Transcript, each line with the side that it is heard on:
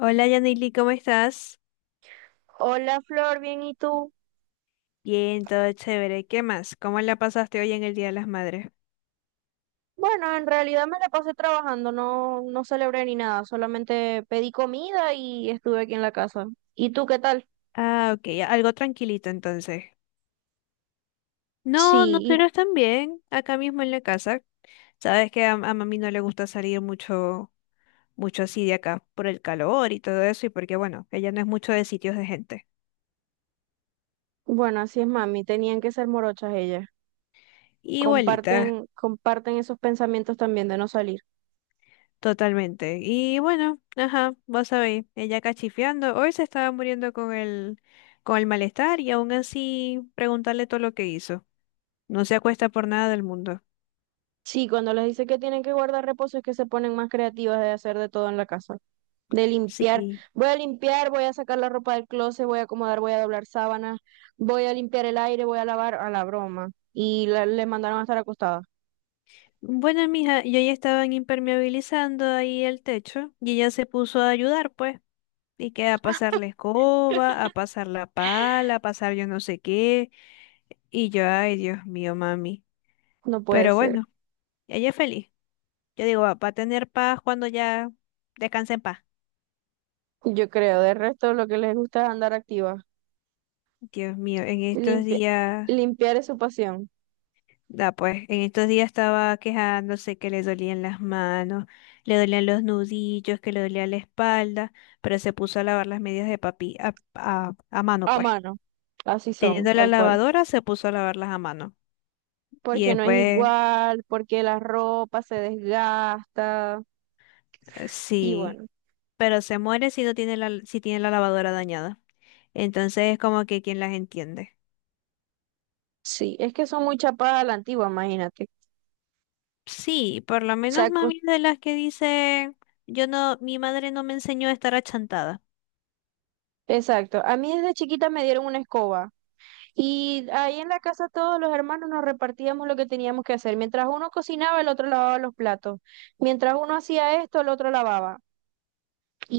left: Hola Yanili, ¿cómo estás?
right: Hola Flor, bien, ¿y tú?
left: Bien, todo chévere. ¿Qué más? ¿Cómo la pasaste hoy en el Día de las Madres?
right: Bueno, en realidad me la pasé trabajando, no, no celebré ni nada, solamente pedí comida y estuve aquí en la casa. ¿Y tú qué tal?
left: Ah, ok, algo tranquilito entonces. No,
right: Sí,
left: nosotros también, acá mismo en la casa. Sabes que a mami no le gusta salir mucho, mucho así de acá, por el calor y todo eso, y porque bueno, ella no es mucho de sitios de gente.
right: y bueno, así es mami, tenían que ser morochas ellas.
left: Igualita,
right: Comparten, comparten esos pensamientos también de no salir.
left: totalmente. Y bueno, ajá, vos sabéis, ella cachifiando, hoy se estaba muriendo con el malestar y aún así preguntarle todo lo que hizo. No se acuesta por nada del mundo.
right: Sí, cuando les dice que tienen que guardar reposo es que se ponen más creativas de hacer de todo en la casa. De limpiar.
left: Sí.
right: Voy a limpiar, voy a sacar la ropa del closet, voy a acomodar, voy a doblar sábanas, voy a limpiar el aire, voy a lavar a la broma. Y le mandaron a estar acostada.
left: Bueno, mija, yo ya estaban impermeabilizando ahí el techo y ella se puso a ayudar, pues. Y que a pasar la escoba, a pasar la pala, a pasar yo no sé qué. Y yo, ay, Dios mío, mami.
right: No puede
left: Pero
right: ser.
left: bueno, ella es feliz. Yo digo, va a tener paz cuando ya descanse en paz.
right: Yo creo, de resto lo que les gusta es andar activa.
left: Dios mío, en estos
right: Limpia-
left: días.
right: Limpiar es su pasión.
left: Da pues, en estos días estaba quejándose que le dolían las manos, le dolían los nudillos, que le dolía la espalda, pero se puso a lavar las medias de papi a mano,
right: A
left: pues.
right: mano. Así son,
left: Teniendo la
right: tal cual.
left: lavadora, se puso a lavarlas a mano. Y
right: Porque no es
left: después,
right: igual, porque la ropa se desgasta. Y
left: sí,
right: bueno,
left: pero se muere si no tiene la, si tiene la lavadora dañada. Entonces es como que quién las entiende.
right: sí, es que son muy chapadas a la antigua, imagínate. O
left: Sí, por lo menos
right: sea,
left: mami es de las que dice, yo no, mi madre no me enseñó a estar achantada.
right: exacto. A mí desde chiquita me dieron una escoba. Y ahí en la casa todos los hermanos nos repartíamos lo que teníamos que hacer. Mientras uno cocinaba, el otro lavaba los platos. Mientras uno hacía esto, el otro lavaba.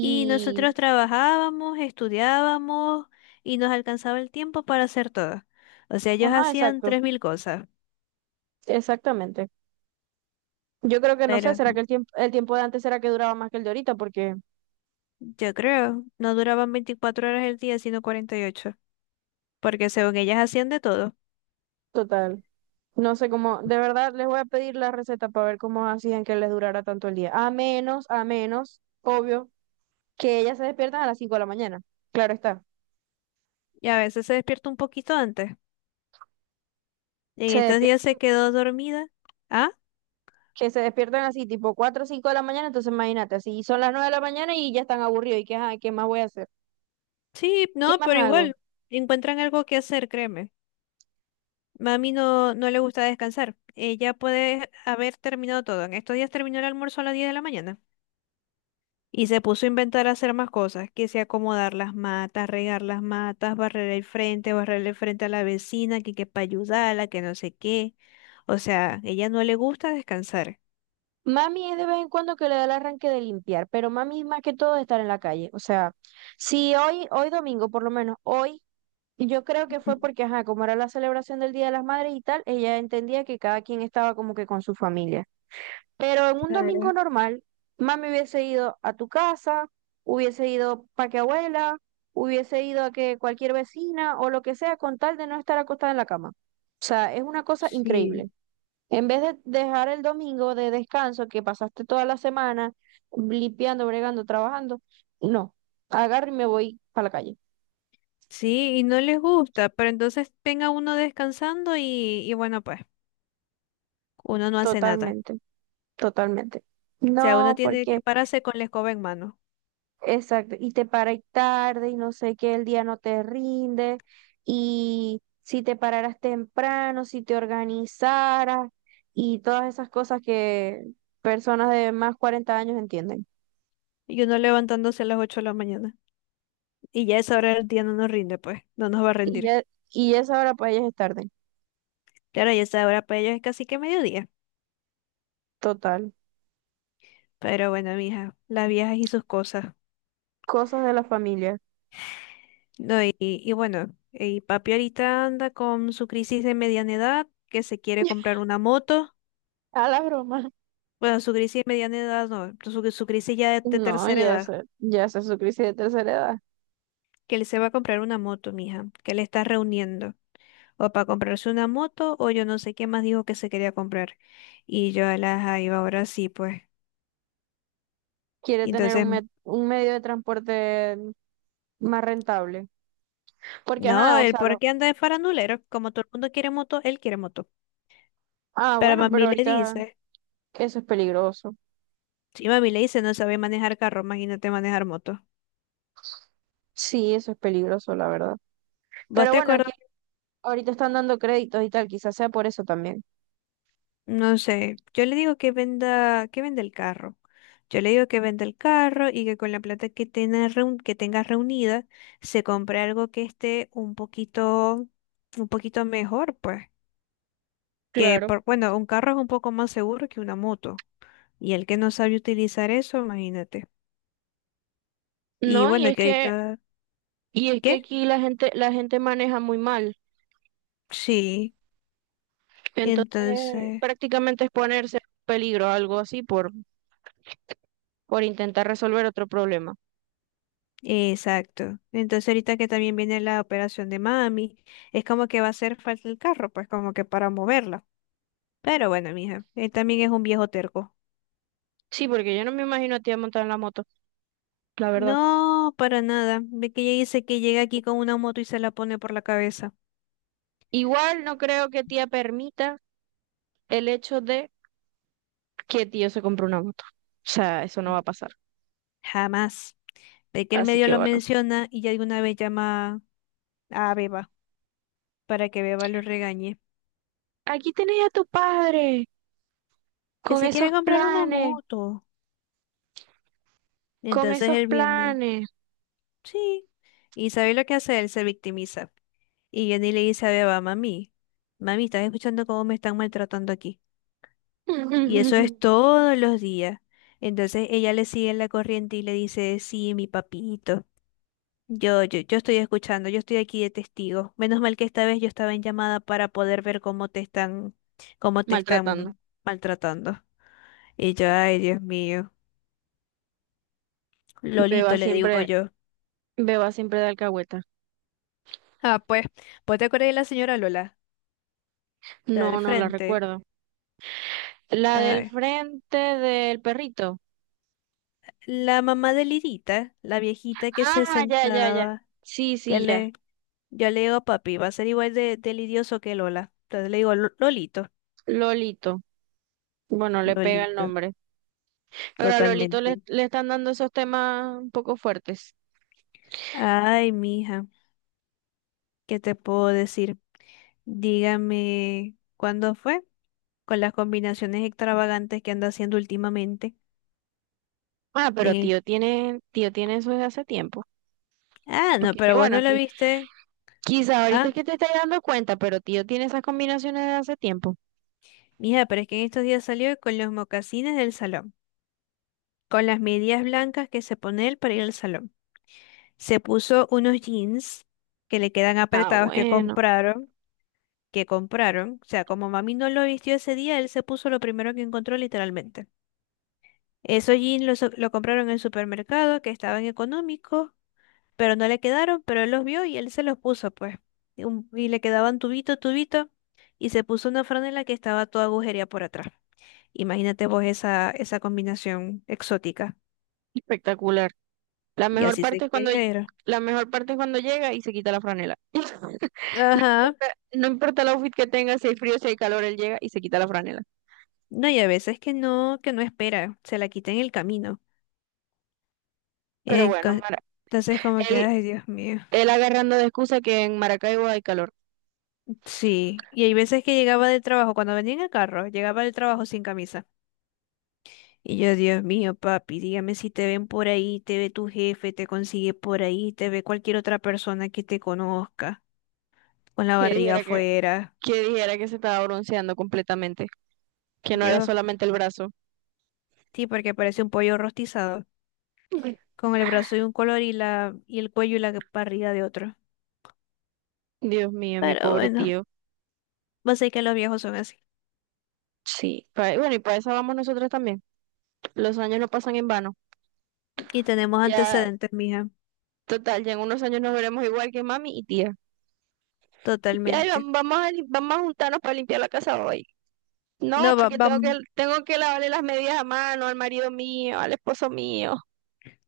left: Y nosotros trabajábamos, estudiábamos y nos alcanzaba el tiempo para hacer todo. O sea, ellos
right: ajá,
left: hacían
right: exacto,
left: 3.000 cosas,
right: exactamente. Yo creo que no sé,
left: pero
right: será que el tiempo de antes será que duraba más que el de ahorita, porque,
left: yo creo, no duraban 24 horas el día, sino 48, porque según ellas hacían de todo.
right: total, no sé cómo, de verdad les voy a pedir la receta para ver cómo hacían que les durara tanto el día. A menos, obvio, que ellas se despiertan a las 5 de la mañana. Claro está.
left: Y a veces se despierta un poquito antes. En
right: Se
left: estos días
right: despiertan
left: se quedó dormida. Ah,
right: Que se despiertan así, tipo 4 o 5 de la mañana, entonces imagínate, si son las 9 de la mañana y ya están aburridos, ¿y qué, ajá, qué más voy a hacer?
left: sí,
right: ¿Qué
left: no,
right: más
left: pero
right: hago?
left: igual, encuentran algo que hacer, créeme. Mami no, no le gusta descansar. Ella puede haber terminado todo. En estos días terminó el almuerzo a las 10 de la mañana. Y se puso a inventar hacer más cosas, que sea acomodar las matas, regar las matas, barrer el frente a la vecina, que para ayudarla, que no sé qué. O sea, ella no le gusta descansar.
right: Mami es de vez en cuando que le da el arranque de limpiar, pero mami es más que todo de estar en la calle. O sea, si hoy domingo, por lo menos hoy, yo creo que fue
left: Mm,
right: porque, ajá, como era la celebración del Día de las Madres y tal, ella entendía que cada quien estaba como que con su familia. Pero en un domingo
left: claro,
right: normal, mami hubiese ido a tu casa, hubiese ido para que abuela, hubiese ido a que cualquier vecina o lo que sea, con tal de no estar acostada en la cama. O sea, es una cosa
left: sí.
right: increíble. En vez de dejar el domingo de descanso que pasaste toda la semana limpiando, bregando, trabajando, no, agarro y me voy para la calle.
left: Sí, y no les gusta, pero entonces venga uno descansando y bueno, pues uno no hace nada.
right: Totalmente, totalmente.
left: O sea, uno
right: No,
left: tiene que
right: porque
left: pararse con la escoba en mano
right: exacto, y te paras tarde y no sé qué, el día no te rinde, y si te pararas temprano, si te organizaras, y todas esas cosas que personas de más 40 años entienden.
left: y uno levantándose a las 8 de la mañana. Y ya a esa hora del día no nos rinde, pues, no nos va a
right: Y
left: rendir.
right: ya, y ya esa hora para ellas es tarde,
left: Claro, y esa hora para ellos es casi que mediodía.
right: total.
left: Pero bueno, mija, las viejas y sus cosas.
right: Cosas de la familia.
left: No, y bueno, y papi ahorita anda con su crisis de mediana edad, que se quiere comprar una moto.
right: A la broma.
left: Bueno, su crisis de mediana edad no, su crisis ya de
right: No,
left: tercera edad,
right: ya sé su crisis de tercera edad.
left: que él se va a comprar una moto, mija, que le está reuniendo. O para comprarse una moto, o yo no sé qué más dijo que se quería comprar. Y yo a la iba ahora sí, pues.
right: Quiere
left: Y
right: tener
left: Entonces,
right: un medio de transporte más rentable. Porque,
left: no,
right: ajá, o
left: él
right: sea,
left: por
right: lo...
left: qué anda de farandulero, como todo el mundo quiere moto, él quiere moto.
right: Ah,
left: Pero
right: bueno, pero
left: mami le
right: ahorita...
left: dice.
right: Eso es peligroso.
left: Sí, mami le dice, no sabe manejar carro, imagínate manejar moto.
right: Sí, eso es peligroso, la verdad.
left: ¿Vos
right: Pero
left: te
right: bueno, aquí
left: acuerdas?
right: ahorita están dando créditos y tal, quizás sea por eso también.
left: No sé, yo le digo que venda el carro. Yo le digo que venda el carro y que con la plata que tenga, que tenga reunida se compre algo que esté un poquito mejor, pues. Que
right: Claro.
left: por, bueno, un carro es un poco más seguro que una moto. Y el que no sabe utilizar eso, imagínate. Y
right: No, y
left: bueno,
right: es
left: que
right: que,
left: ahorita, ¿qué?
right: aquí la gente maneja muy mal.
left: Sí,
right: Entonces,
left: entonces.
right: prácticamente es ponerse en peligro, algo así, por intentar resolver otro problema.
left: Exacto. Entonces ahorita que también viene la operación de mami, es como que va a hacer falta el carro, pues como que para moverla. Pero bueno, mija, él también es un viejo terco.
right: Sí, porque yo no me imagino a tía montada en la moto, la verdad.
left: No, para nada. Ve que ella dice que llega aquí con una moto y se la pone por la cabeza.
right: Igual no creo que tía permita el hecho de que tío se compre una moto. O sea, eso no va a pasar.
left: Jamás. Ve que el
right: Así
left: medio
right: que
left: lo
right: bueno.
left: menciona y ya de una vez llama a Beba para que Beba lo regañe.
right: Aquí tenés a tu padre.
left: Que
right: Con
left: se quiere
right: esos
left: comprar una
right: planes,
left: moto.
right: con
left: Entonces
right: esos
left: él viene.
right: planes.
left: Sí. ¿Y sabe lo que hace? Él se victimiza. Y Johnny le dice a Beba, mami, mami, estás escuchando cómo me están maltratando aquí. Y eso es todos los días. Entonces ella le sigue en la corriente y le dice, sí, mi papito. Yo estoy escuchando, yo estoy aquí de testigo. Menos mal que esta vez yo estaba en llamada para poder ver cómo te están, cómo te
right: Maltratando.
left: están maltratando. Y yo, ay, Dios mío. Lolito,
right: Beba
left: le digo
right: siempre,
left: yo.
right: Beba siempre de alcahueta.
left: Ah, pues, ¿vos te acordás de la señora Lola? La
right: No,
left: del
right: no la
left: frente.
right: recuerdo. La del
left: Ay,
right: frente del perrito.
left: la mamá de Lidita, la viejita que se
right: Ah, ya, ya, ya.
left: sentaba,
right: Sí,
left: que
right: sí, ya.
left: le, yo le digo, papi, va a ser igual de lidioso que Lola. Entonces le digo, "Lolito,
right: Lolito. Bueno, le pega el
left: Lolito,
right: nombre. Pero a Lolito le,
left: totalmente.
right: le están dando esos temas un poco fuertes.
left: Ay, mija, ¿qué te puedo decir? Dígame, ¿cuándo fue? Con las combinaciones extravagantes que anda haciendo últimamente.
right: Ah, pero
left: De-
right: tío tiene eso desde hace tiempo.
left: Ah, no,
right: Porque es que
left: pero vos
right: bueno,
left: no lo
right: aquí
left: viste.
right: quizá ahorita
left: Ah,
right: es que te estás dando cuenta, pero tío tiene esas combinaciones de hace tiempo.
left: mija, pero es que en estos días salió con los mocasines del salón, con las medias blancas que se pone él para ir al salón. Se puso unos jeans que le quedan
right: Ah,
left: apretados que
right: bueno,
left: compraron, que compraron. O sea, como mami no lo vistió ese día, él se puso lo primero que encontró literalmente. Esos jeans los, lo compraron en el supermercado, que estaban económicos, pero no le quedaron, pero él los vio y él se los puso, pues. Y, y le quedaban tubito, tubito, y se puso una franela que estaba toda agujería por atrás. Imagínate vos esa combinación exótica.
right: espectacular. La
left: Y
right: mejor
left: así se
right: parte es cuando
left: quería ir.
right: la mejor parte es cuando llega y se quita la franela.
left: Ajá.
right: No importa, no importa el outfit que tenga, si hay frío, si hay calor, él llega y se quita la franela.
left: No, y a veces que no espera, se la quita en el camino.
right: Pero
left: Eh, co-
right: bueno, Mara,
left: Entonces como que,
right: él,
left: ay, Dios mío.
right: él agarrando de excusa que en Maracaibo hay calor.
left: Sí, y hay veces que llegaba del trabajo, cuando venía en el carro, llegaba del trabajo sin camisa. Y yo, Dios mío, papi, dígame si te ven por ahí, te ve tu jefe, te consigue por ahí, te ve cualquier otra persona que te conozca, con la
right: Que
left: barriga
right: dijera que,
left: afuera.
right: que dijera que se estaba bronceando completamente, que no era
left: Dios,
right: solamente el brazo.
left: sí, porque parece un pollo rostizado, con el brazo de un color y la, y el cuello y la barriga de otro.
right: Dios mío, mi
left: Pero
right: pobre
left: bueno,
right: tío.
left: vos sabés que los viejos son así.
right: Sí, bueno, y para eso vamos nosotros también. Los años no pasan en vano.
left: Y tenemos
right: Ya,
left: antecedentes, mija,
right: total, ya en unos años nos veremos igual que mami y tía.
left: totalmente.
right: Vamos a, vamos a juntarnos para limpiar la casa hoy. No,
left: No, va,
right: porque tengo que lavarle las medias a mano al marido mío, al esposo mío.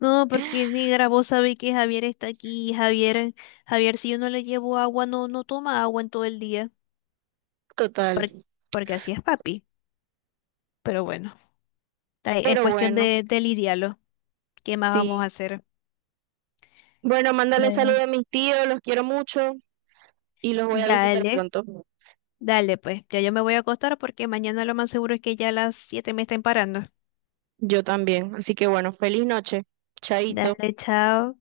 left: No, porque ni grabó sabe que Javier está aquí. Javier, Javier, si yo no le llevo agua, no toma agua en todo el día,
right: Total.
left: porque así es papi. Pero bueno, ahí es
right: Pero
left: cuestión
right: bueno,
left: de lidiarlo. ¿Qué más
right: sí.
left: vamos a hacer?
right: Bueno, mándale saludos
left: Claro.
right: a mis tíos, los quiero mucho y los voy a visitar
left: Dale,
right: pronto.
left: dale, pues. Ya yo me voy a acostar porque mañana lo más seguro es que ya a las 7 me estén parando.
right: Yo también. Así que bueno, feliz noche. Chaito.
left: Dale, chao.